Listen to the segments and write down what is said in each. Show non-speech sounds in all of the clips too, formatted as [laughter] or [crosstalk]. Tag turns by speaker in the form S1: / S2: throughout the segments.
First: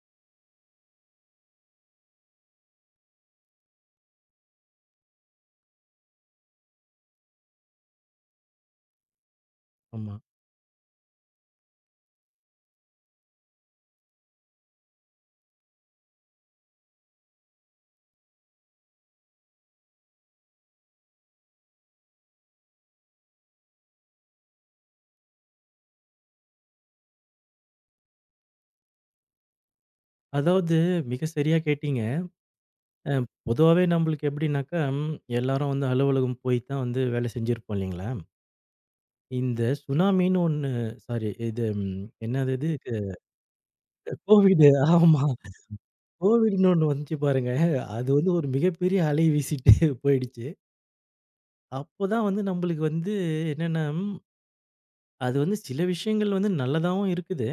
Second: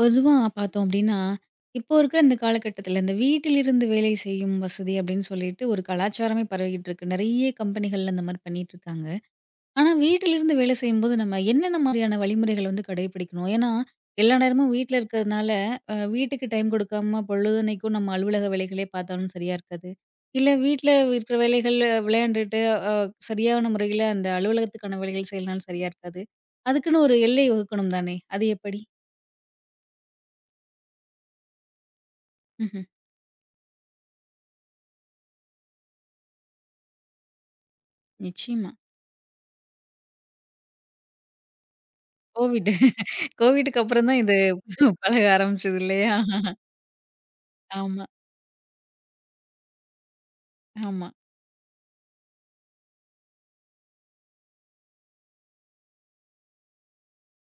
S1: பொதுவா பார்த்தோம் அப்டின்னா, இப்போ இருக்கிற இந்த காலகட்டத்தில இந்த வீட்டிலிருந்து வேலை செய்யும் வசதி அப்படின்னு சொல்லிட்டு ஒரு கலாச்சாரமே பரவிக்கிட்டு இருக்கு. நெறைய கம்பெனிகள்ல இந்த மாரி பண்ணிட்டுருக்காங்க. ஆனா
S2: ஆமா.
S1: வீட்டிலிருந்து வேலை செய்யும்போது நம்ம என்னென்ன மாரியான வழிமுறைகள வந்து கடைபிடிக்கணும்? ஏன்னா, எல்லா நேரமும் வீட்ல இருக்கிறதுனால, வீட்டுக்கு டைம் கொடுக்காம பொழுதன்னைக்கும் நம்ம அலுவலக வேலைகளே பார்த்தாலும் சரியா இருக்காது. இல்ல வீட்ல இருக்கிற வேலைகள் விளையாண்டுட்டு, அ சரியான முறையில அந்த அலுவலகத்துக்கான வேலைகள் செய்யலனாலும் சரியா இருக்காது. அதுக்குன்னு ஒரு எல்லை வகுக்கணும் தானே? அது எப்படி?
S2: அதாவது மிக சரியா கேட்டீங்க.
S1: ம்ஹ்ம்.
S2: பொதுவாவே நம்மளுக்கு எப்படின்னாக்கா, எல்லாரும் வந்து அலுவலகம் போய் தான் வந்து வேலை செஞ்சிருப்போம் இல்லைங்களா?
S1: நிச்சயமா.
S2: இந்த சுனாமின்னு ஒண்ணு சாரி இது என்னது
S1: கோவிட்
S2: இது
S1: கோவிட்க்கு அப்புறம் தான் இது
S2: கோவிட்.
S1: [laughs]
S2: ஆமா.
S1: பழக ஆரம்பிச்சது இல்லையா?
S2: கோவிட்ன்னு ஒண்ணு வந்துச்சு பாருங்க.
S1: ஆமா,
S2: அது வந்து ஒரு மிகப்பெரிய அலை வீசிட்டு [laughs] போயிடுச்சு.
S1: ஆமா.
S2: அப்போதான் வந்து நம்மளுக்கு வந்து என்னன்னா, அது வந்து சில விஷயங்கள் வந்து நல்லதாவும் இருக்குது.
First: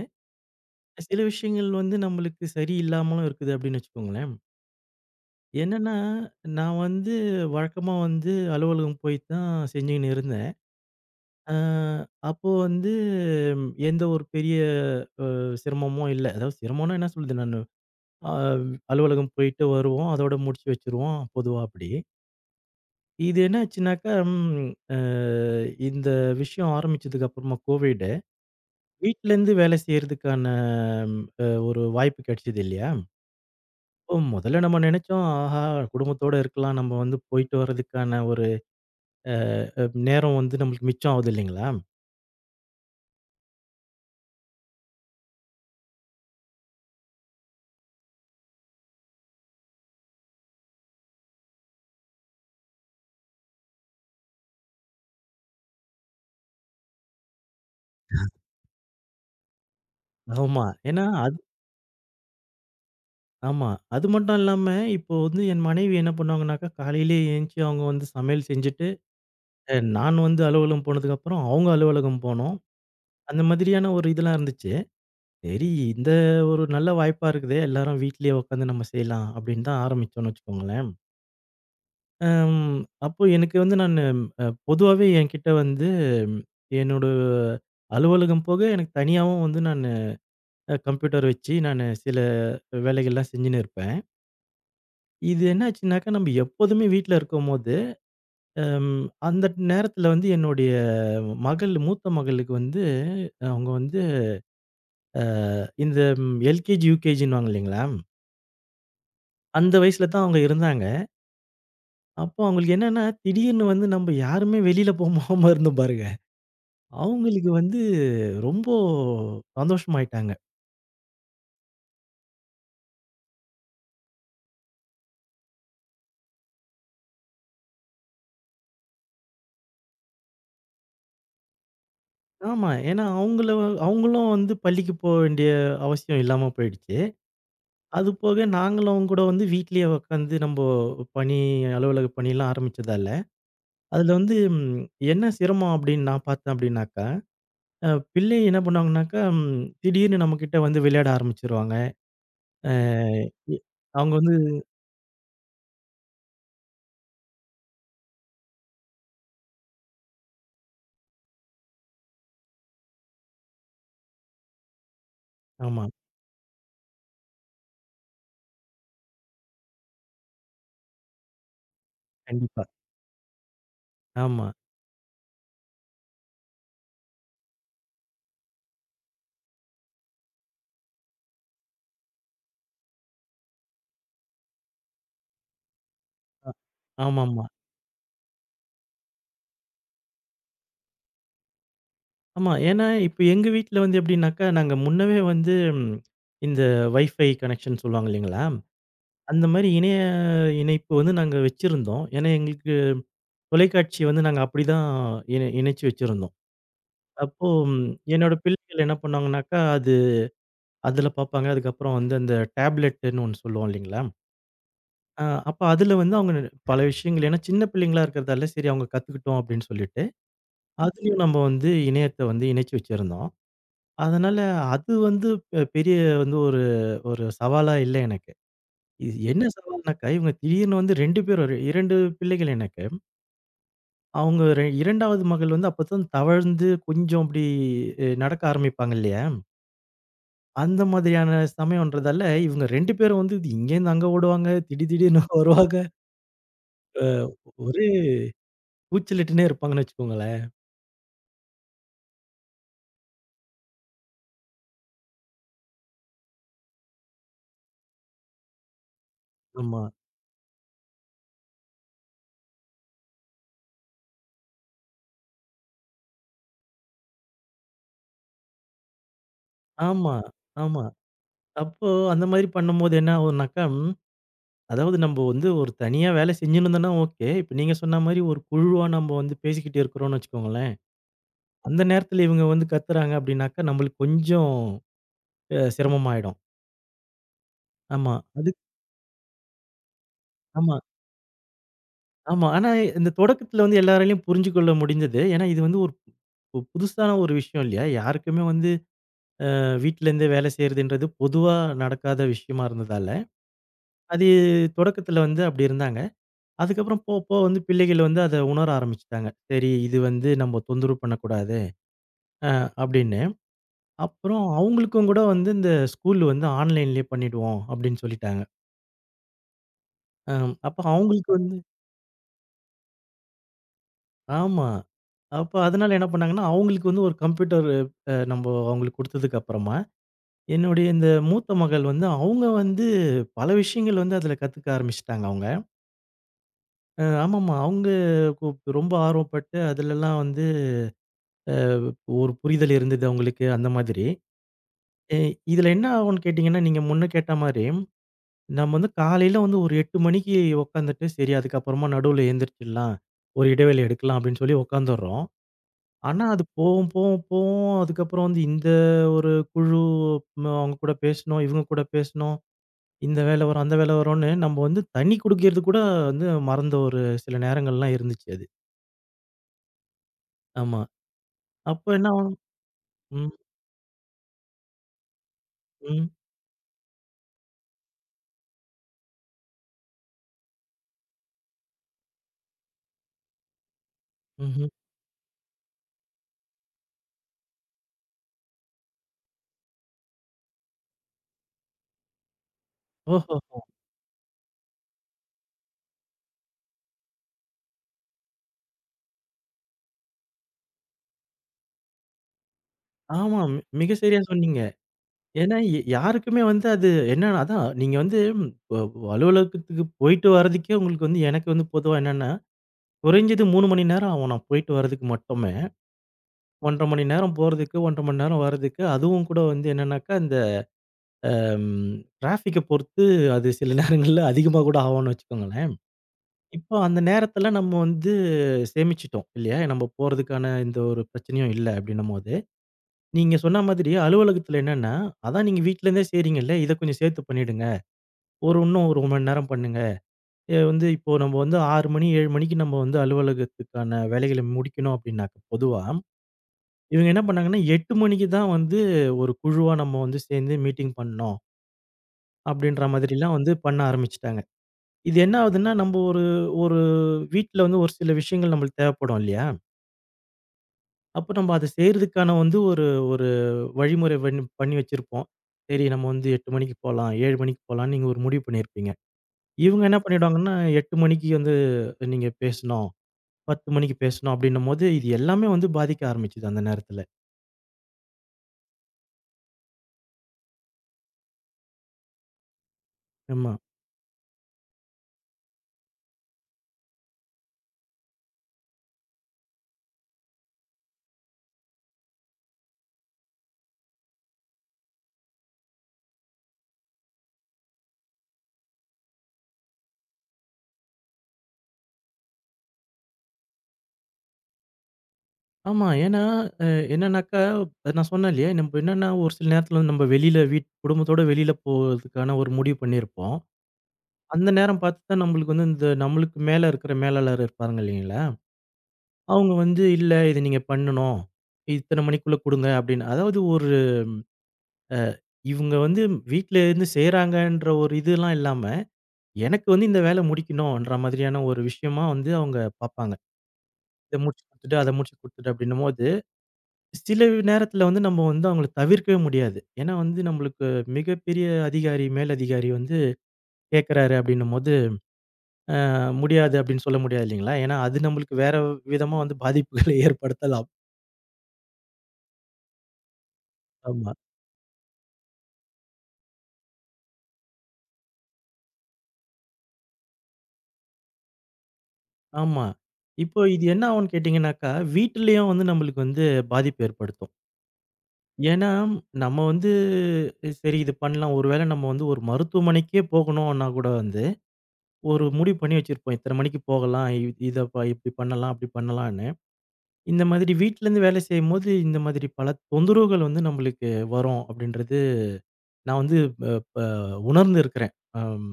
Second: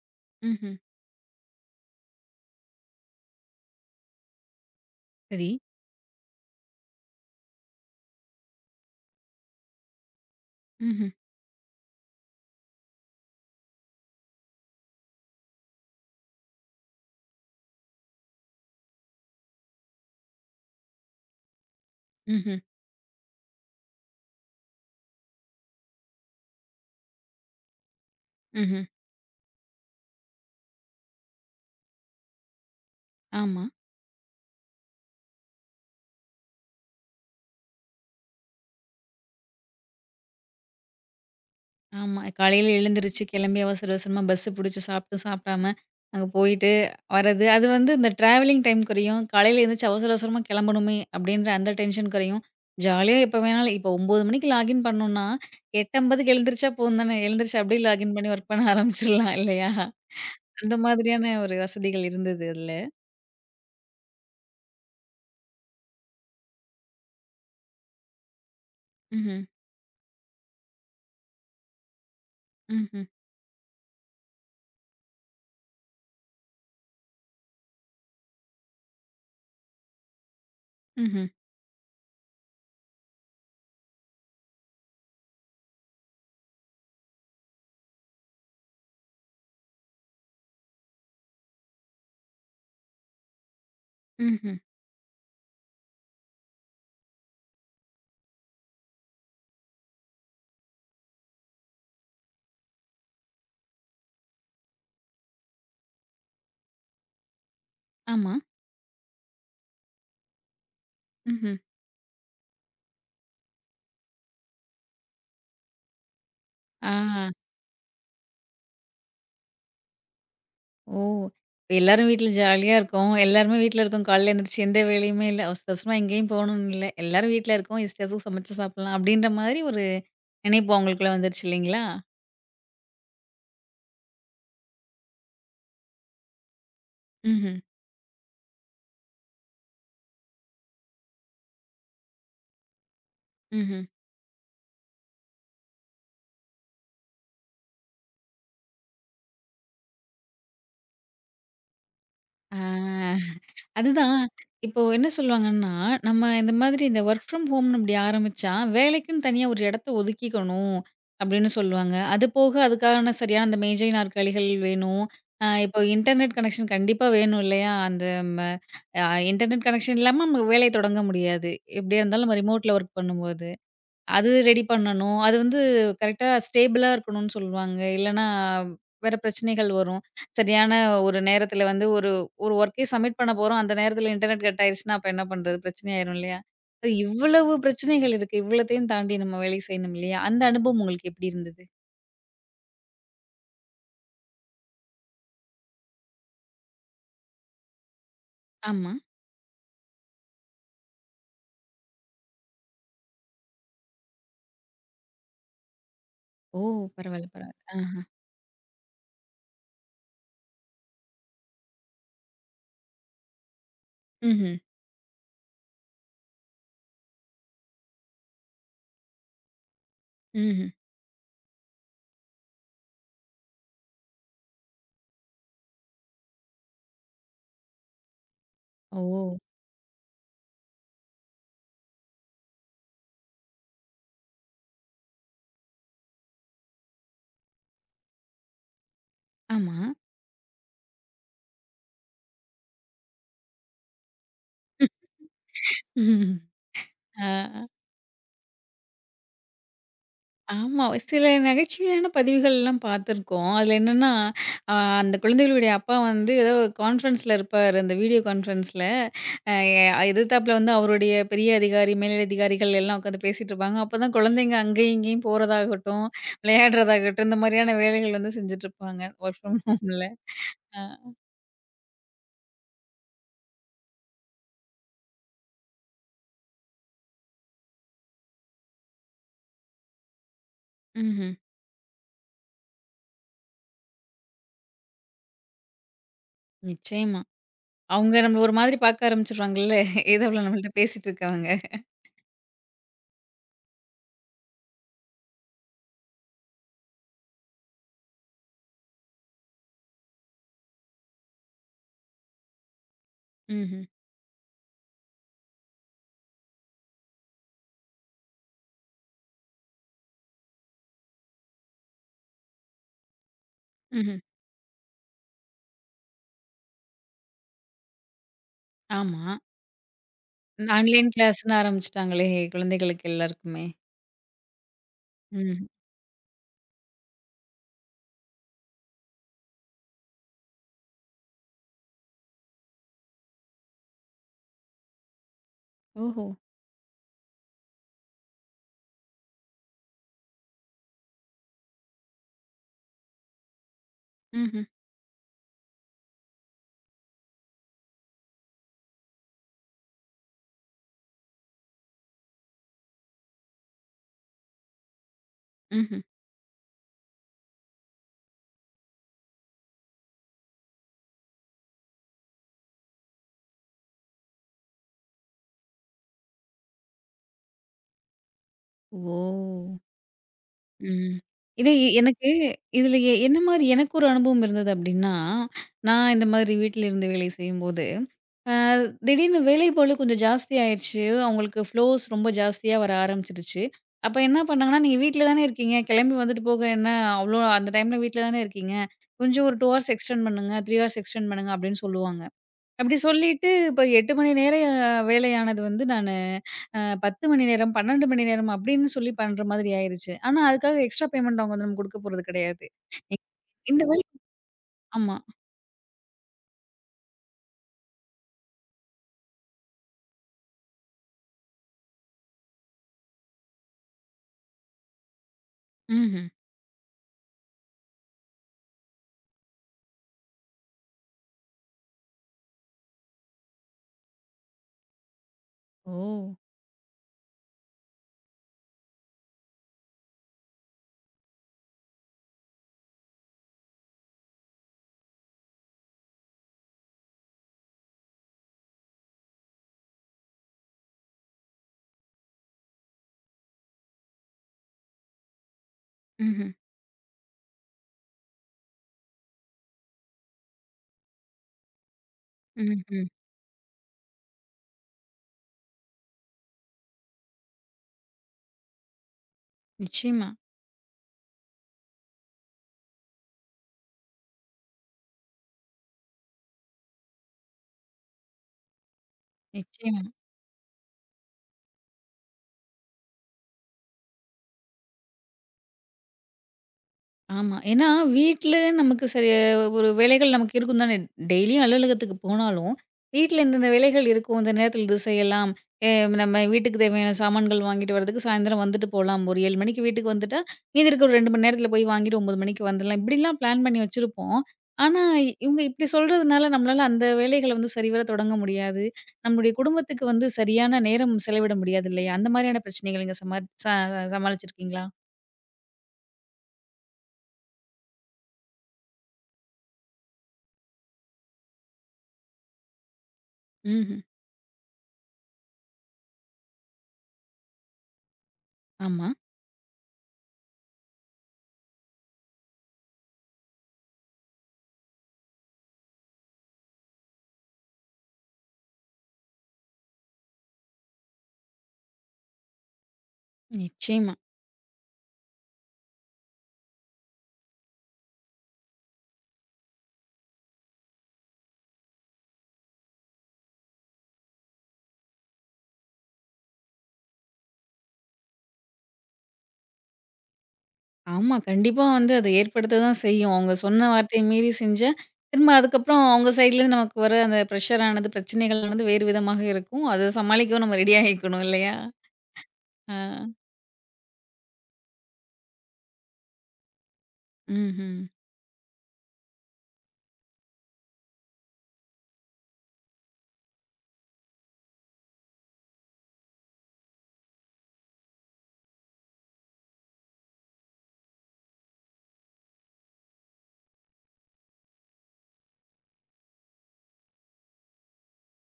S1: ம்ஹ்ம்.
S2: சில விஷயங்கள் வந்து நம்மளுக்கு சரியில்லாமலும் இருக்குது அப்படின்னு வச்சுக்கோங்களேன்.
S1: சரி.
S2: என்னன்னா, நான் வந்து வழக்கமா வந்து அலுவலகம் போய் தான் செஞ்சுகின்னு இருந்தேன்.
S1: ம்ஹ்ம்,
S2: அ அப்போ வந்து எந்த ஒரு பெரிய அ சிரமமும் இல்ல. அதாவது சிரமம்னா என்ன சொல்றது நானு, அ அலுவலகம் போயிட்டு வருவோம். அதோட முடிச்சு வச்சுருவோம் பொதுவா அப்படி.
S1: ம்ஹ்ம்,
S2: இது என்னாச்சுனாக்கா, ம் அ இந்த விஷயம் ஆரம்பிச்சதுக்கு அப்புறமா கோவிடு,
S1: ம்ஹ்ம்.
S2: வீட்லேருந்து வேலை செய்றதுக்கான ஒரு வாய்ப்பு கிடைச்சது இல்லையா?
S1: ஆமா,
S2: அப்போ முதல்ல நம்ம நெனச்சோம், ஆஹா! குடும்பத்தோட இருக்கலாம். நம்ம வந்து போயிட்டு வரதுக்கான ஒரு நேரம் வந்து நம்மளுக்கு மிச்சம் ஆவுது இல்லைங்களா? ஆமா.
S1: ஆமா. காலையில எழுந்திருச்சு கிளம்பி அவசர அவசரமா பஸ் புடிச்சு சாப்ட்டு, சாப்பிடாம அங்க போயிட்டு வர்றது. அது வந்து இந்த டிராவலிங் டைம் குறையும். காலையில எழுந்திரிச்சு அவசர அவசரமா கிளம்பணுமே அப்டின்ற அந்த டென்ஷன் குறையும். ஜாலியா எப்ப வேணாலும் இப்போ 9 மணிக்கு லாகின் பண்ணோம்னா, 8:50க்கு எழுந்திரிச்சா போதும் தானே. எழுந்திரிச்சு அப்டியே லாகின் பண்ணி ஒர்க் பண்ண ஆரம்பிச்சிடலாம் இல்லையா?
S2: ஆமா.
S1: அந்த
S2: ஏன்னா
S1: மாதிரியான
S2: அது
S1: ஒரு வசதிகள் இருந்தது அதுல.
S2: ஆமா. அது மட்டும் இல்லாம இப்போ வந்து என் மனைவி என்ன பண்ணுவாங்கனாக்கா, காலையிலேயே எந்திச்சு அவங்க வந்து சமையல் செஞ்சுட்டு,
S1: ம்ஹ்ம்.
S2: நான் வந்து அலுவலகம் போனதுக்கப்புறம் அவங்க அலுவலகம் போனோம்.
S1: ம்ஹ்ம்.
S2: அந்த மாதிரியான ஒரு இதெல்லாம் இருந்துச்சு. சரி, இந்த ஒரு நல்ல வாய்ப்பா இருக்குதே! எல்லாரும் வீட்லயே உட்காந்து நம்ம செய்யலாம் அப்படின்னு தான் ஆரம்பிச்சோம்னு வச்சுக்கோங்களேன்.
S1: ம்ஹ்ம்.
S2: அம் அப்போ எனக்கு வந்து நானு பொதுவாவே என்கிட்ட வந்து ம், என்னோட அலுவலகம் போக எனக்கு தனியாவும் வந்து நானு கம்ப்யூட்டர் வச்சு நானு சில வேலைகள்லாம் செஞ்சுன்னு இருப்பேன்.
S1: ம்ஹ்ம்.
S2: இது என்னாச்சுனாக்கா, நம்ம எப்போதுமே வீட்ல இருக்கும்போது, அம் அந்த நேரத்தில வந்து என்னுடைய மகள், மூத்த மகளுக்கு வந்து அவங்க வந்து அ இந்த எல்கேஜி, யூகேஜின்னுவாங்க இல்லைங்களா?
S1: ஆமா.
S2: அந்த வயசுல தான் அவங்க இருந்தாங்க.
S1: ம்ஹ்ம்.
S2: அப்போ அவங்களுக்கு என்னன்னா, திடீர்னு வந்து நம்ம யாருமே வெளியில போகாம இருந்தோம் பாருங்க.
S1: ஆ.
S2: அவங்களுக்கு வந்து ரொம்ப சந்தோஷமாயிட்டாங்க.
S1: ஓ! எல்லாரும் வீட்ல ஜாலியா இருக்கோம். எல்லாருமே வீட்ல இருக்கோம். காலையில எந்திரிச்சு எந்த வேலையுமே இல்ல. அவசர அவசரமா எங்கேயும் போகணும்னு இல்ல. எல்லாரும் வீட்ல இருக்கோம். இஷ்டத்துக்கு சமைச்சு சாப்பிடலாம். அப்படின்ற மாதிரி ஒரு நினைப்பு அவங்களுக்குள்ள வந்துருச்சு இல்லைங்களா?
S2: ஆமா. ஏன்னா அவங்களும் வந்து பள்ளிக்கு போ வேண்டிய அவசியம் இல்லாம போயிடுச்சு.
S1: ம்ஹ்ம்.
S2: அது போக நாங்களும் அவங்க கூட வந்து வீட்லயே உட்காந்து நம்போ பணி, அலுவலக பணிலாம் ஆரம்பிச்சதால,
S1: ம்ஹ்ம்.
S2: அதுல வந்து என்ன சிரமம் அப்படின்னு நான் பார்த்தேன் அப்படின்னாக்கா, அ பிள்ளை என்ன பண்ணுவாங்கனாக்கா, திடீர்னு நம்மகிட்ட வந்து விளையாட ஆரம்பிச்சுருவாங்க. அ
S1: ஆ
S2: எ அவங்க
S1: அதுதான்.
S2: வந்து
S1: இப்போ என்ன சொல்லுவாங்கன்னா, நம்ம இந்த மாதிரி இந்த வொர்க் ஃப்ரம் ஹோம்னு இப்படி ஆரம்பிச்சா, வேலைக்குன்னு தனியா ஒரு இடத்த ஒதுக்கிக்கணும் அப்படின்னு சொல்லுவாங்க. அது போக அதுக்கான சரியான அந்த மேஜை, நாற்காலிகள் வேணும். இப்போ
S2: ஆமா,
S1: இன்டர்நெட் கனெக்ஷன் கண்டிப்பா வேணும் இல்லையா? அந்த ம அ இன்டர்நெட் கனெக்ஷன் இல்லாம நம்ம வேலைய தொடங்க முடியாது. எப்படியா இருந்தாலும் நம்ம
S2: கண்டிப்பா.
S1: ரிமோட்ல ஒர்க் பண்ணும்போது. அது
S2: ஆமா.
S1: ரெடி பண்ணணும். அது வந்து கரெக்ட்டா ஸ்டேபிளா இருக்கணும்னு சொல்லுவாங்க. இல்லன்னா வேற பிரச்சனைகள் வரும். சரியான ஒரு நேரத்தில வந்து ஒரு ஒரு வொர்க்கே சப்மிட் பண்ண போறோம். அந்த நேரத்தில இன்டர்நெட் கட் ஆயிருச்சுன்னா, அப்ப என்ன பண்றது? பிரச்சனை ஆயிரும் இல்லையா? அது
S2: ஆமாமா. ஆமா.
S1: இவ்வளவு பிரச்சனைகள் இருக்கு. இவ்வளத்தையும் தாண்டி நம்ம வேலை செய்யணும் இல்லையா? அந்த அனுபவம் உங்களுக்கு எப்படி இருந்தது?
S2: ஆமா, ஏன்னா இப்ப எங்க வீட்ல வந்து எப்படின்னாக்கா, நாங்க முன்னவே வந்து ம் இந்த வைஃபை கனெக்ஷன் சொல்லுவாங்க இல்லைங்களா?
S1: ஆமா.
S2: அந்த மாரி இணைய இணைப்பு வந்து நாங்க வச்சிருந்தோம். ஏன்னா எங்களுக்கு தொலைக்காட்சிய வந்து நாங்க அப்படிதான் இணைச்சு வச்சிருந்தோம்.
S1: ஓ! பரவால்ல,
S2: அப்போ
S1: பரவால்ல. ஆஹ.
S2: என்னோட பிள்ளைகள் என்ன பண்ணாங்கனாக்கா, அதில பார்ப்பாங்க. அதுக்கப்புறம் வந்து அந்த டேப்லெட்டுன்னு ஒண்ணு சொல்லுவோம் இல்லைங்களா?
S1: ம்ஹ்ம்.
S2: அ அப்ப அதில வந்து அவங்க பல விஷயங்கள், ஏன்னா சின்ன பிள்ளைங்களா இருக்கிறதால, சரி அவங்க கத்துக்கிட்டோம் அப்படின்னு சொல்லிட்டு,
S1: ம்ஹ்ம்.
S2: அதுலயும் நம்ம வந்து இணையத்த வந்து இணைச்சு வச்சிருந்தோம். அதனால அது வந்து பெரிய வந்து ஒரு ஒரு சவாலா இல்ல எனக்கு.
S1: ஓ!
S2: இது என்ன சவால்னாக்கா, இவங்க திடீர்னு வந்து 2 பேரும், 2 பிள்ளைகள் எனக்கு. அவங்க 2வது மகள் வந்து அப்பதான் தவழ்ந்து கொஞ்சம் அப்படி நடக்க ஆரம்பிப்பாங்க இல்லையா?
S1: ஆமா.
S2: அந்த மாதிரியான சமயம்ன்றதால, இவங்க 2 பேரும் வந்து இது இங்கேருந்து அங்க ஓடுவாங்க. திடீர் திடீர்னு [laughs] வருவாங்க.
S1: [laughs] ஆ.
S2: ஒரே கூச்சலிட்டுன்னே இருப்பாங்கன்னு வச்சுக்கோங்களேன்.
S1: ஆமா. சில நகைச்சுவையான பதிவுகள்லாம் பார்த்துருக்கோம். அதுல என்னன்னா, அ அந்த குழந்தைகளுடைய அப்பா வந்து ஏதோ கான்ஃபரன்ஸ்ல இருப்பாரு. அந்த வீடியோ கான்ஃபரன்ஸ்ல. அ
S2: ஆமா.
S1: எதிர்த்தாப்புல வந்து அவருடைய பெரிய அதிகாரி, மேலதிகாரிகள் எல்லாம் உட்காந்து பேசிட்டுருப்பாங்க. அப்பதான் குழந்தைங்க அங்கேயும் இங்கேயும் போறதாகட்டும், விளையாடுறதாகட்டும், இந்த மாதிரியான வேலைகள் வந்து செஞ்சுட்டுருப்பாங்க. ஒர்க் ஃப்ரம் ஹோம்ல.
S2: ஆமா,
S1: அ.
S2: ஆமா. அப்போ அந்த மாதிரி பண்ணும்போது என்ன ஆகும்னாக்கா, அதாவது நம்ப வந்து ஒரு தனியா வேலை செஞ்சுன்னு இருந்தோம்னா ஓகே. இப்ப நீங்க சொன்ன மாரி ஒரு குழுவா நம்ம வந்து பேசிக்கிட்டு இருக்கிறோம்னு வச்சுக்கோங்களேன்.
S1: ம்ஹ்ம்.
S2: அந்த நேரத்துல இவங்க வந்து கத்துறாங்க அப்படின்னாக்கா, நம்மளுக்கு கொஞ்சம் சிரமமாயிடும்.
S1: நிச்சயமா.
S2: ஆமா.
S1: அவங்க நம்மள
S2: அது
S1: ஒரு மாதிரி பார்க்க ஆரம்பிச்சுருவாங்கல்ல. ஏதோ அவள நம்மள்ட்ட
S2: ஆமா.
S1: பேசிட்டு இருக்கவங்க.
S2: ஆமா. ஆனா, இந்த தொடக்கத்துல வந்து எல்லாராலயும் புரிஞ்சு கொள்ள முடிஞ்சது. ஏன்னா, இது வந்து ஒரு புதுசான ஒரு விஷயம் இல்லையா? யாருக்குமே வந்து வீட்ல இருந்தே வேலை செய்றதுன்றது பொதுவா நடக்காத விஷயமா இருந்ததால,
S1: ம்ஹ்ம்.
S2: அது தொடக்கத்துல வந்து அப்படி இருந்தாங்க. அதுக்கப்புறம் போக, போக வந்து பிள்ளைகள் வந்து அத உணர ஆரம்பிச்சுட்டாங்க. சரி இது வந்து நம்ம தொந்தரவு பண்ணக்கூடாது அ அப்படின்னு.
S1: ம்ஹ்ம்.
S2: அப்புறம் அவங்களுக்கும் கூட வந்து இந்த ஸ்கூல் வந்து ஆன்லைன்லயே பண்ணிடுவோம் அப்படின்னு சொல்லிட்டாங்க.
S1: ஆமா.
S2: அ
S1: இந்த
S2: அப்ப
S1: ஆன்லைன்
S2: அவங்களுக்கு
S1: கிளாஸ்ன்னு
S2: வந்து
S1: ஆரம்பிச்சுட்டாங்களே! குழந்தைகளுக்கு எல்லாருக்குமே.
S2: ஆமா. அப்ப
S1: ம்.
S2: அதனால என்ன பண்ணாங்கன்னா, அவங்களுக்கு வந்து ஒரு கம்ப்யூட்டர் நம்ப அவங்களுக்கு குடுத்ததுக்கு அப்புறமா, என்னுடைய இந்த மூத்த மகள் வந்து அவங்க வந்து பல விஷயங்கள் வந்து அதில கத்துக்க ஆரம்பிச்சுட்டாங்க அவங்க.
S1: ஓஹோ!
S2: ஆமாமா. அவங்க கு ரொம்ப ஆர்வப்பட்டு அதிலலாம் வந்து அ ஒரு புரிதல் இருந்தது அவங்களுக்கு அந்த மாதிரி.
S1: ம்ஹ்ம்,
S2: எ இதில என்ன ஆகும்ன்னு கேட்டீங்கன்னா, நீங்க முன்ன கேட்ட மாரி, நம்ம வந்து காலையில வந்து ஒரு 8 மணிக்கு உட்காந்துட்டு, சரி அதுக்கப்புறமா நடுவுல எந்திரிச்சிடலாம். ஒரு இடைவேளை எடுக்கலாம் அப்படின்னு சொல்லி உட்காந்துர்றோம்.
S1: ம்ஹ்ம்.
S2: ஆனா, அது போவும், போவும், போவும் அதுக்கப்புறம் வந்து இந்த ஒரு குழு அவங்க கூட பேசணும், இவங்க கூட பேசணும். இந்த வேலை வரும், அந்த வேலை வரும்ன்னு நம்ம வந்து தண்ணி குடிக்கிறது கூட வந்து மறந்த ஒரு சில நேரங்கள்லாம் இருந்துச்சு அது.
S1: ஓ!
S2: ஆமா.
S1: ம். இது
S2: அப்ப என்ன
S1: எனக்கு
S2: ஆகும்
S1: இதில
S2: ம்,
S1: என்ன மாரி எனக்கு ஒரு அனுபவம் இருந்தது அப்டின்னா,
S2: ம்,
S1: நான் இந்த மாதிரி வீட்ல இருந்து வேலை செய்யும்போது, அ திடீர்னு வேலைப்பளு கொஞ்சம் ஜாஸ்தி ஆயிருச்சு. அவங்களுக்கு ஃப்ளோஸ் ரொம்ப ஜாஸ்தியா வர ஆரம்பிச்சுருச்சு. அப்ப என்ன
S2: ம்ஹ்ம்.
S1: பண்ணாங்கன்னா, "நீங்க வீட்ல தானே இருக்கீங்க. கிளம்பி வந்துட்டு போக என்ன அவ்ளோ அந்த டைம்ல வீட்ல தானே இருக்கீங்க. கொஞ்சம் ஒரு 2 ஹார்ஸ் எக்ஸ்டெண்ட் பண்ணுங்க. 3 ஹார்ஸ் எக்ஸ்டெண்ட் பண்ணுங்க" அப்டின்னு சொல்லுவாங்க. அப்படி சொல்லிட்டு
S2: ஓஹோஹோ!
S1: இப்ப 8 மணி நேர வேலையானது வந்து நானு அ 10 மணி நேரம், 12 மணி நேரம் அப்படின்னு சொல்லி பண்ற மாதிரி ஆயிருச்சு. ஆனா அதுக்காக எக்ஸ்ட்ரா பேமெண்ட் அவங்க வந்து நமக்கு குடுக்க போறது கிடையாது. இ
S2: ஆமா.
S1: இந்த
S2: மிக
S1: வேலை
S2: சரியா சொன்னீங்க.
S1: ஆமா.
S2: ஏன்னா, யாருக்குமே வந்து அது என்னன்னா அதான் நீங்க வந்து ம், வ அலுவலகத்துக்கு போயிட்டு வர்றதுக்கே உங்களுக்கு வந்து எனக்கு வந்து பொதுவா என்னன்னா, குறைஞ்சது 3 மணி நேரம் ஆகும் நான் போயிட்டு வர்றதுக்கு மட்டுமே.
S1: ம்ஹ்ம்.
S2: 1 1/2 மணி நேரம் போறதுக்கு, 1 1/2 மணி நேரம் வர்றதுக்கு, அதுவும் கூட வந்து என்னன்னாக்கா, இந்த ம் டிராஃபிக்க பொறுத்து அது சில [laughs] நேரங்கள்ல அதிகமா கூட ஆகும்னு வச்சுக்கோங்களேன்.
S1: ஓ!
S2: இப்போ அந்த நேரத்துல நம்ம வந்து சேமிச்சுட்டோம் இல்லையா? நம்ம போறதுக்கான எந்த ஒரு பிரச்சனையும் இல்ல அப்படின்னும்போது, நீங்க சொன்ன மாதிரி அலுவலகத்துல என்னன்னா, அதான் நீங்க வீட்ல இருந்தே செய்றீங்கல்ல, இத கொஞ்சம் சேர்த்து பண்ணிடுங்க. ஒரு இன்னும் 1 மணி நேரம் பண்ணுங்க. வந்து இப்போ நம்ம வந்து 6 மணி, 7 மணிக்கு நம்ம வந்து அலுவலகத்துக்கான வேலைகள முடிக்கணும் அப்படின்னாக்க பொதுவா
S1: ம்ஹ்ம்.
S2: இவங்க என்ன பண்ணாங்கன்னா, 8 மணிக்கு தான் வந்து ஒரு குழுவா நம்ம வந்து சேர்ந்து மீட்டிங் பண்ணணும். அப்படின்ற
S1: ம்ஹ்ம்.
S2: மாதிரிலாம் வந்து பண்ண ஆரம்பிச்சுட்டாங்க. இது என்ன ஆகுதுன்னா, நம்ப ஒரு ஒரு வீட்ல வந்து ஒரு சில விஷயங்கள் நம்மளுக்கு தேவைப்படும் இல்லையா?
S1: நிச்சயமா,
S2: அப்ப நம்ம அத செய்றதுக்கான வந்து ஒரு ஒரு வழிமுறை பண்ணி பண்ணி வச்சிருப்போம். சரி நம்ம வந்து 8 மணிக்கு போலாம், 7 மணிக்கு போலாம்ன்னு நீங்க ஒரு முடிவு பண்ணியிருப்பீங்க. இவங்க என்ன
S1: நிச்சயமா.
S2: பண்ணிடுவாங்கன்னா, 8 மணிக்கு வந்து நீங்க பேசணும், 10 மணிக்கு பேசணும் அப்படின்னும்போது, இது எல்லாமே வந்து பாதிக்க ஆரம்பிச்சுது அந்த நேரத்துல.
S1: ஆமா. ஏன்னா வீட்ல நமக்கு சரி ஒரு வேலைகள் நமக்கு இருக்கும் தானே. டெய்லியும் அலுவலகத்துக்கு போனாலும், வீட்ல
S2: ஆமா.
S1: இந்தந்த வேலைகள் இருக்கும். இந்த நேரத்தில இது செய்யலாம். எ நம்ம வீட்டுக்கு தேவையான சாமான்கள் வாங்கிட்டு வரதுக்கு சாயந்தரம் வந்துட்டு போலாம். ஒரு 7 மணிக்கு வீட்டுக்கு வந்துட்டா, மீதி இருக்க ஒரு 2 மணி நேரத்தில போய் வாங்கிட்டு 9 மணிக்கு வந்துடலாம். இப்படிலாம் பிளான் பண்ணி வச்சிருப்போம். ஆனா இவங்க இப்படி சொல்றதுனால நம்மளால அந்த வேலைகள வந்து சரிவர தொடங்க முடியாது. நம்முடைய குடும்பத்துக்கு வந்து சரியான நேரம் செலவிட முடியாது இல்லையா? அந்த மாதிரியான பிரச்சனைகள் நீங்க சமாளிச்சிருக்கீங்களா?
S2: ஆமா. ஏன்னா, அ என்னன்னாக்கா, நான் சொன்னேன் இல்லையா? நம்ப என்னன்னா, ஒரு சில நேரத்துல வந்து நம்ப வெளியில குடும்பத்தோட வெளியில போறதுக்கான ஒரு முடிவு பண்ணியிருப்போம்.
S1: ம்ஹ்ம்.
S2: அந்த நேரம் பாத்து தான் நம்பளுக்கு வந்து இந்த நம்மளுக்கு மேல இருக்கிற மேலாளர் இருப்பாங்க இல்லைங்களா?
S1: ஆமா.
S2: அவங்க வந்து, "இல்ல, இத நீங்க பண்ணணும். இத்தன மணிக்குள்ள குடுங்க" அப்படின்னு. அதாவது ஒரு அ இவங்க வந்து வீட்ல இருந்து செய்றாங்கன்ற ஒரு இதெல்லாம் இல்லாம, எனக்கு வந்து இந்த வேல முடிக்கணுன்ற மாதிரியான ஒரு விஷயமா வந்து அவங்க பாப்பாங்க.
S1: நிச்சயமா.
S2: "இத முடிச்சு குடுத்துடு, அத முடிச்சு குடுத்துடு" அப்படின்னும்போது சில நேரத்துல வந்து நம்ம வந்து அவங்கள தவிர்க்கவே முடியாது. ஏன்னா வந்து நம்மளுக்கு மிகப்பெரிய அதிகாரி, மேலதிகாரி வந்து கேட்கறாரு அப்படின்னும்போது, முடியாது அப்படின்னு சொல்ல முடியாது இல்லைங்களா? ஏன்னா அது நம்மளுக்கு வேற விதமா வந்து பாதிப்புகளை [laughs] ஏற்படுத்தலாம்.
S1: ஆமா. கண்டிப்பா வந்து அது ஏற்படுத்த தான் செய்யும். அவங்க சொன்ன
S2: ஆமா,
S1: வார்த்தைய மீறி செஞ்சா, திரும்ப அதுக்கப்புறம் அவங்க சைட்லருந்து நமக்கு வர அந்த பிரஷரானது, பிரச்சனைகளானது வேறு விதமாக இருக்கும். அத சமாளிக்கவும் நம்ம ரெடி ஆகிக்கணும் இல்லையா?
S2: ஆமா.
S1: ஆ.
S2: இப்போ இது என்ன ஆகும்னு கேட்டீங்கன்னாக்கா, வீட்டிலயும் வந்து நம்மளுக்கு வந்து பாதிப்பு ஏற்படுத்தும்.
S1: ம்ஹ்ம்.
S2: ஏன்னா நம்ம வந்து சரி இது பண்ணலாம். ஒருவேளை நம்ம வந்து ஒரு மருத்துவமனைக்கே போகணும்னா கூட வந்து, ஒரு முடிவு பண்ணி வச்சிருப்போம். இத்தனை மணிக்கு போகலாம். இத இப்படி பண்ணலாம், அப்படி பண்ணலாம்ன்னு. இந்த மாதிரி வீட்லருந்து வேலை செய்யும்போது, இந்த மாதிரி பல தொந்தரவுகள் வந்து நம்மளுக்கு வரும் அப்படின்றது, நான் வந்து அ ப உணர்ந்து இருக்கிறேன். அம்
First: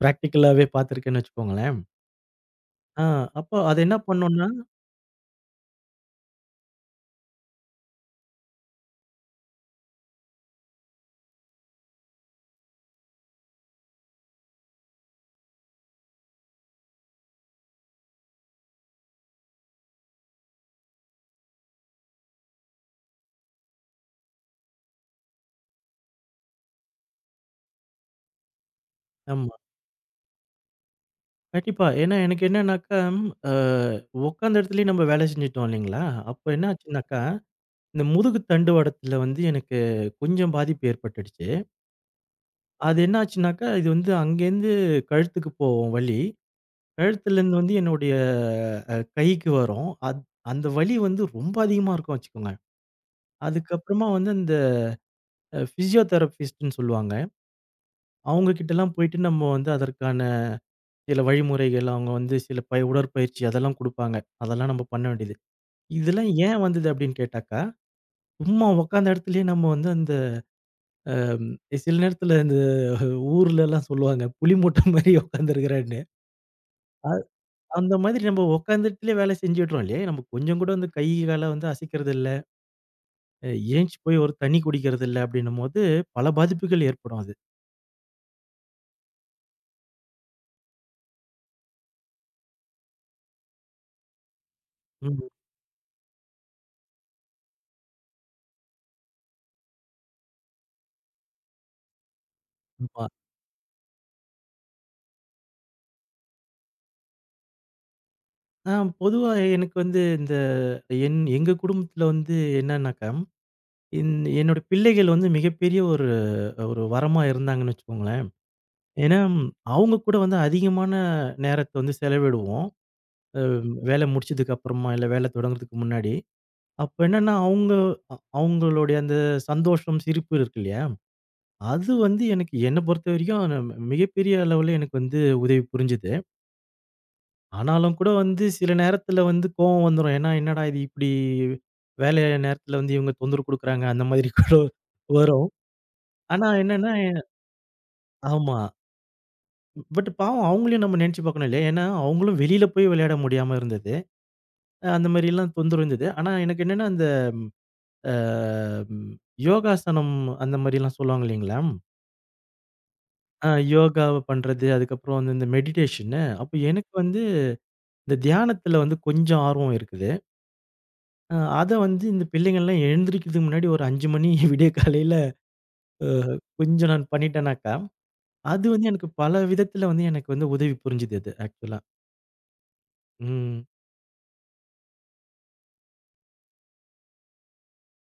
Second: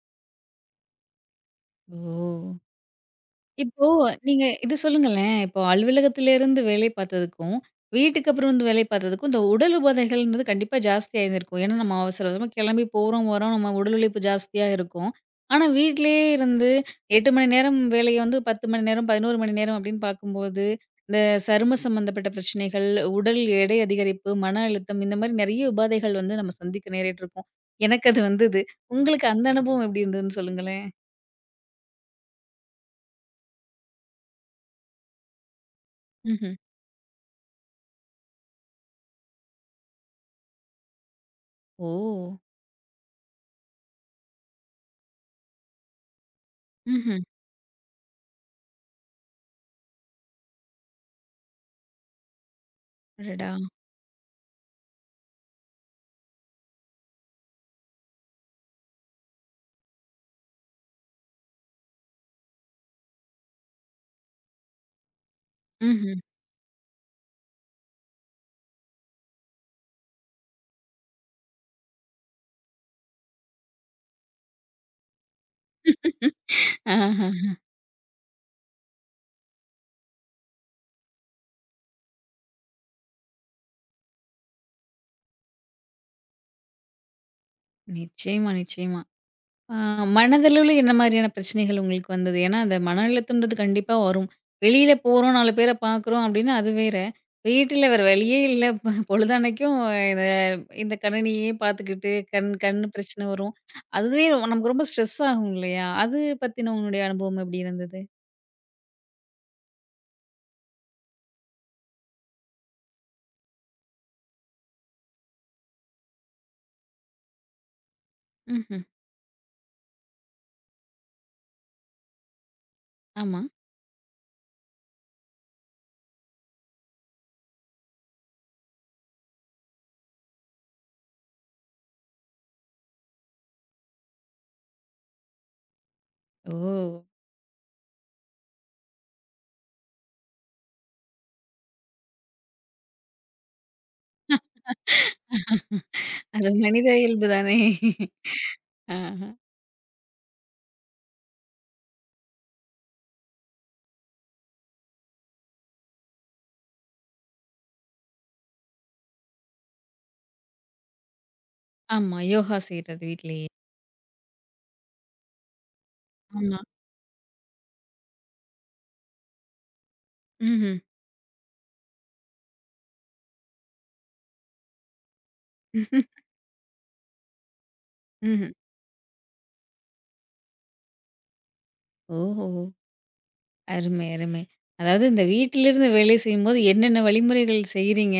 S2: பிராக்டிகலாவே பார்த்துருக்கேன்னு வச்சுக்கோங்களேன்.
S1: ஓ!
S2: ஆ அப்போ அது
S1: இப்போ
S2: என்ன
S1: நீங்க
S2: பண்ணோம்னா
S1: இது சொல்லுங்களேன். இப்போ அலுவலகத்திலேருந்து வேலை பார்த்ததுக்கும், வீட்டுக்கு அப்புறம் வந்து வேலை பார்த்ததுக்கும், இந்த உடல் உபாதைகள்ன்றது கண்டிப்பா ஜாஸ்தியாயிருந்திருக்கும். ஏன்னா, நம்ம அவசர அவசரமா கிளம்பி போறோம், வரோம். நம்ம உடல் உழைப்பு ஜாஸ்தியா இருக்கும். ஆனா, வீட்லயே இருந்து 8 மணி நேரம் வேலைய வந்து 10 மணி நேரம், 11 மணி நேரம் அப்படின்னு பார்க்கும்போது, இந்த சரும சம்பந்தப்பட்ட பிரச்சனைகள், உடல் எடை அதிகரிப்பு, மன அழுத்தம் இந்த மாரி நெறைய உபாதைகள் வந்து நம்ம சந்திக்க நேரிட்டுருக்கும். எனக்கு அது வந்தது. உங்களுக்கு அந்த
S2: ஆமா.
S1: அனுபவம் எப்படி இருந்ததுன்னு சொல்லுங்களேன்?
S2: கண்டிப்பா. ஏன்னா எனக்கு என்னன்னாக்கா, அ உட்காந்த இடத்துலயே நம்ம வேலை செஞ்சுட்டோம் இல்லைங்களா? அப்போ
S1: ம்ஹ்ம்.
S2: என்ன ஆச்சுனாக்கா, இந்த முதுகு தண்டுவடத்துல வந்து எனக்கு கொஞ்சம் பாதிப்பு ஏற்பட்டுடுச்சு.
S1: ஓ!
S2: அது என்ன ஆச்சுனாக்கா, இது வந்து அங்கேருந்து கழுத்துக்கு போகும் வலி.
S1: ம்ஹ்ம்.
S2: கழுத்துலேருந்து வந்து என்னுடைய கைக்கு வரும். அந்த வலி வந்து ரொம்ப அதிகமா இருக்கும் வச்சுக்கோங்க.
S1: அடடா!
S2: அதுக்கப்புறமா வந்து அந்த பிசியோதெரபிஸ்ட்ன்னு சொல்லுவாங்க. அவங்க கிட்டலாம் போயிட்டு நம்ம வந்து அதற்கான சில வழிமுறைகள், அவங்க வந்து சில உடற்பயிற்சி அதெல்லாம் குடுப்பாங்க. அதெல்லாம் நம்ம பண்ண வேண்டியது.
S1: ம்ஹ்ம்.
S2: இதெல்லாம் ஏன் வந்தது அப்படின்னு கேட்டாக்கா, சும்மா உட்காந்த இடத்துலயே நம்ம வந்து அந்த சில நேரத்தில இந்த ஊர்லலாம் சொல்லுவாங்க, புலி மூட்டை மாரி உட்காந்துருக்கிறான்னு. அ
S1: ஆஹஹ.
S2: அந்த மாதிரி நம்ம உட்காந்த இடத்துலயே வேலை செஞ்சுடுறோம் இல்லையா? நம்ம கொஞ்சம் கூட வந்து கை, கால வந்து அசைக்கிறது இல்ல. அ ஏஞ்ச்சு போய் ஒரு தண்ணி குடிக்கிறது இல்ல அப்படின்னும்போது, பல பாதிப்புகள் ஏற்படும் அது.
S1: நிச்சயமா, நிச்சயமா. ஆ மனதளவுல என்ன மாதிரியான பிரச்சனைகள் உங்களுக்கு வந்தது? ஏன்னா, அந்த மன அழுத்தம்ன்றது கண்டிப்பா வரும். வெளியில
S2: ம்.
S1: போறோம், 4 பேர பார்க்குறோம் அப்டின்னா அது வேற. வீட்ல வேற வழியே இல்ல. பொழுதன்னைக்கும் இந்த இந்த கணினியே பார்த்துக்கிட்டு கண் கண்
S2: ஆமா.
S1: பிரச்சனை வரும். அதுவே நமக்கு ரொம்ப ஸ்ட்ரெஸ் ஆகும் இல்லையா? அது பத்தின உங்களுடைய அனுபவம் எப்டி இருந்தது?
S2: ஆ பொதுவா எனக்கு வந்து இந்த எங்க குடும்பத்தில வந்து என்னன்னாக்கா, என் என்னோட பிள்ளைகள் வந்து மிகப்பெரிய ஒரு ஒரு வரமா இருந்தாங்கன்னு வச்சுக்கோங்களேன்.
S1: ம்ஹ்ம்.
S2: ஏன்னா, அவங்க கூட வந்து அதிகமான நேரத்த வந்து செலவிடுவோம்.
S1: ஆமா.
S2: அ வேலை முடிச்சதுக்கு அப்புறமா, இல்ல வேலை தொடங்குறதுக்கு முன்னாடி. அப்ப என்னன்னா அவங்க அவங்களுடைய அந்த சந்தோஷம், சிரிப்பு இருக்கு இல்லையா? அது வந்து எனக்கு என்ன பொறுத்தவரைக்கும் மிகப்பெரிய அளவுல எனக்கு வந்து உதவி புரிஞ்சது.
S1: ஓ!
S2: ஆனாலும் கூட வந்து சில நேரத்துல வந்து கோவம் வந்துரும். ஏன்னா, என்னடா இது இப்படி வேலை நேரத்துல வந்து இவங்க தொந்தரவு குடுக்குறாங்க. அந்த மாதிரி [laughs] கூட வரும்.
S1: அது
S2: ஆனா
S1: மனித
S2: என்னன்னா
S1: இயல்பு தானே.
S2: ஆமா.
S1: ஆஹ.
S2: பட் பாவம் அவங்களையும் நம்ம நெனச்சு பாக்கணும் இல்லையா? ஏன்னா, அவங்களும் வெளியில போய் விளையாட முடியாம இருந்தது. அந்த மாரிலாம் தொந்தரவு இருந்தது. ஆனா எனக்கு என்னன்னா அந்த அ ம் யோகாசனம் அந்த மாரிலாம் சொல்லுவாங்க இல்லைங்களா?
S1: ஆமா. யோகா செய்றது வீட்லயே.
S2: அ யோகாவ பண்றது, அதுக்கப்புறம் வந்து இந்த மெடிடேஷன்னு அப்ப
S1: ஆமா.
S2: எனக்கு வந்து இந்த தியானத்துல வந்து கொஞ்சம் ஆர்வம் இருக்குது.
S1: ம்ஹ்ம்.
S2: அத வந்து இந்த பிள்ளைங்கள்லாம் எழுந்திரிக்கிறதுக்கு முன்னாடி ஒரு 5 மணி [laughs] விடிய காலையில
S1: ம்ஹ்ம்.
S2: அ கொஞ்சம் நான் பண்ணிட்டேனாக்கா,
S1: ம்ஹ்ம்.
S2: அது வந்து எனக்கு பல விதத்தில வந்து எனக்கு வந்து உதவி புரிஞ்சுது அது ஆக்சுவலா.
S1: ஓஹோ!
S2: ம்
S1: அருமை, அருமை. அதாவது இந்த வீட்டிலிருந்து வேலை செய்யும்போது என்னென்ன வழிமுறைகள் செய்றீங்க?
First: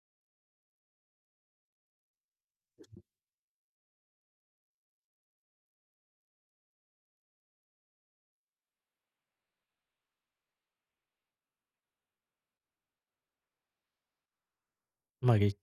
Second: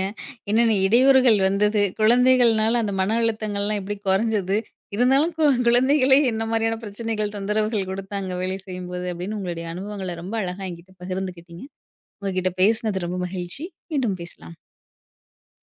S1: என்னென்ன இடையூறுகள் வந்தது? குழந்தைகள்னால அந்த மன அழுத்தங்கள்லாம் எப்படி குறைஞ்சது? இருந்தாலும் குழந்தைகளே என்ன மாரியான பிரச்சனைகள், தொந்தரவுகள் குடுத்தாங்க வேலை செய்யும்போது? அப்படின்னு உங்களுடைய அனுபவங்கள ரொம்ப அழகா என்கிட்ட பகிர்ந்துக்கிட்டீங்க. உங்ககிட்ட பேசினது ரொம்ப மகிழ்ச்சி. மீண்டும் பேசலாம்.
S2: மகிழ்ச்சி.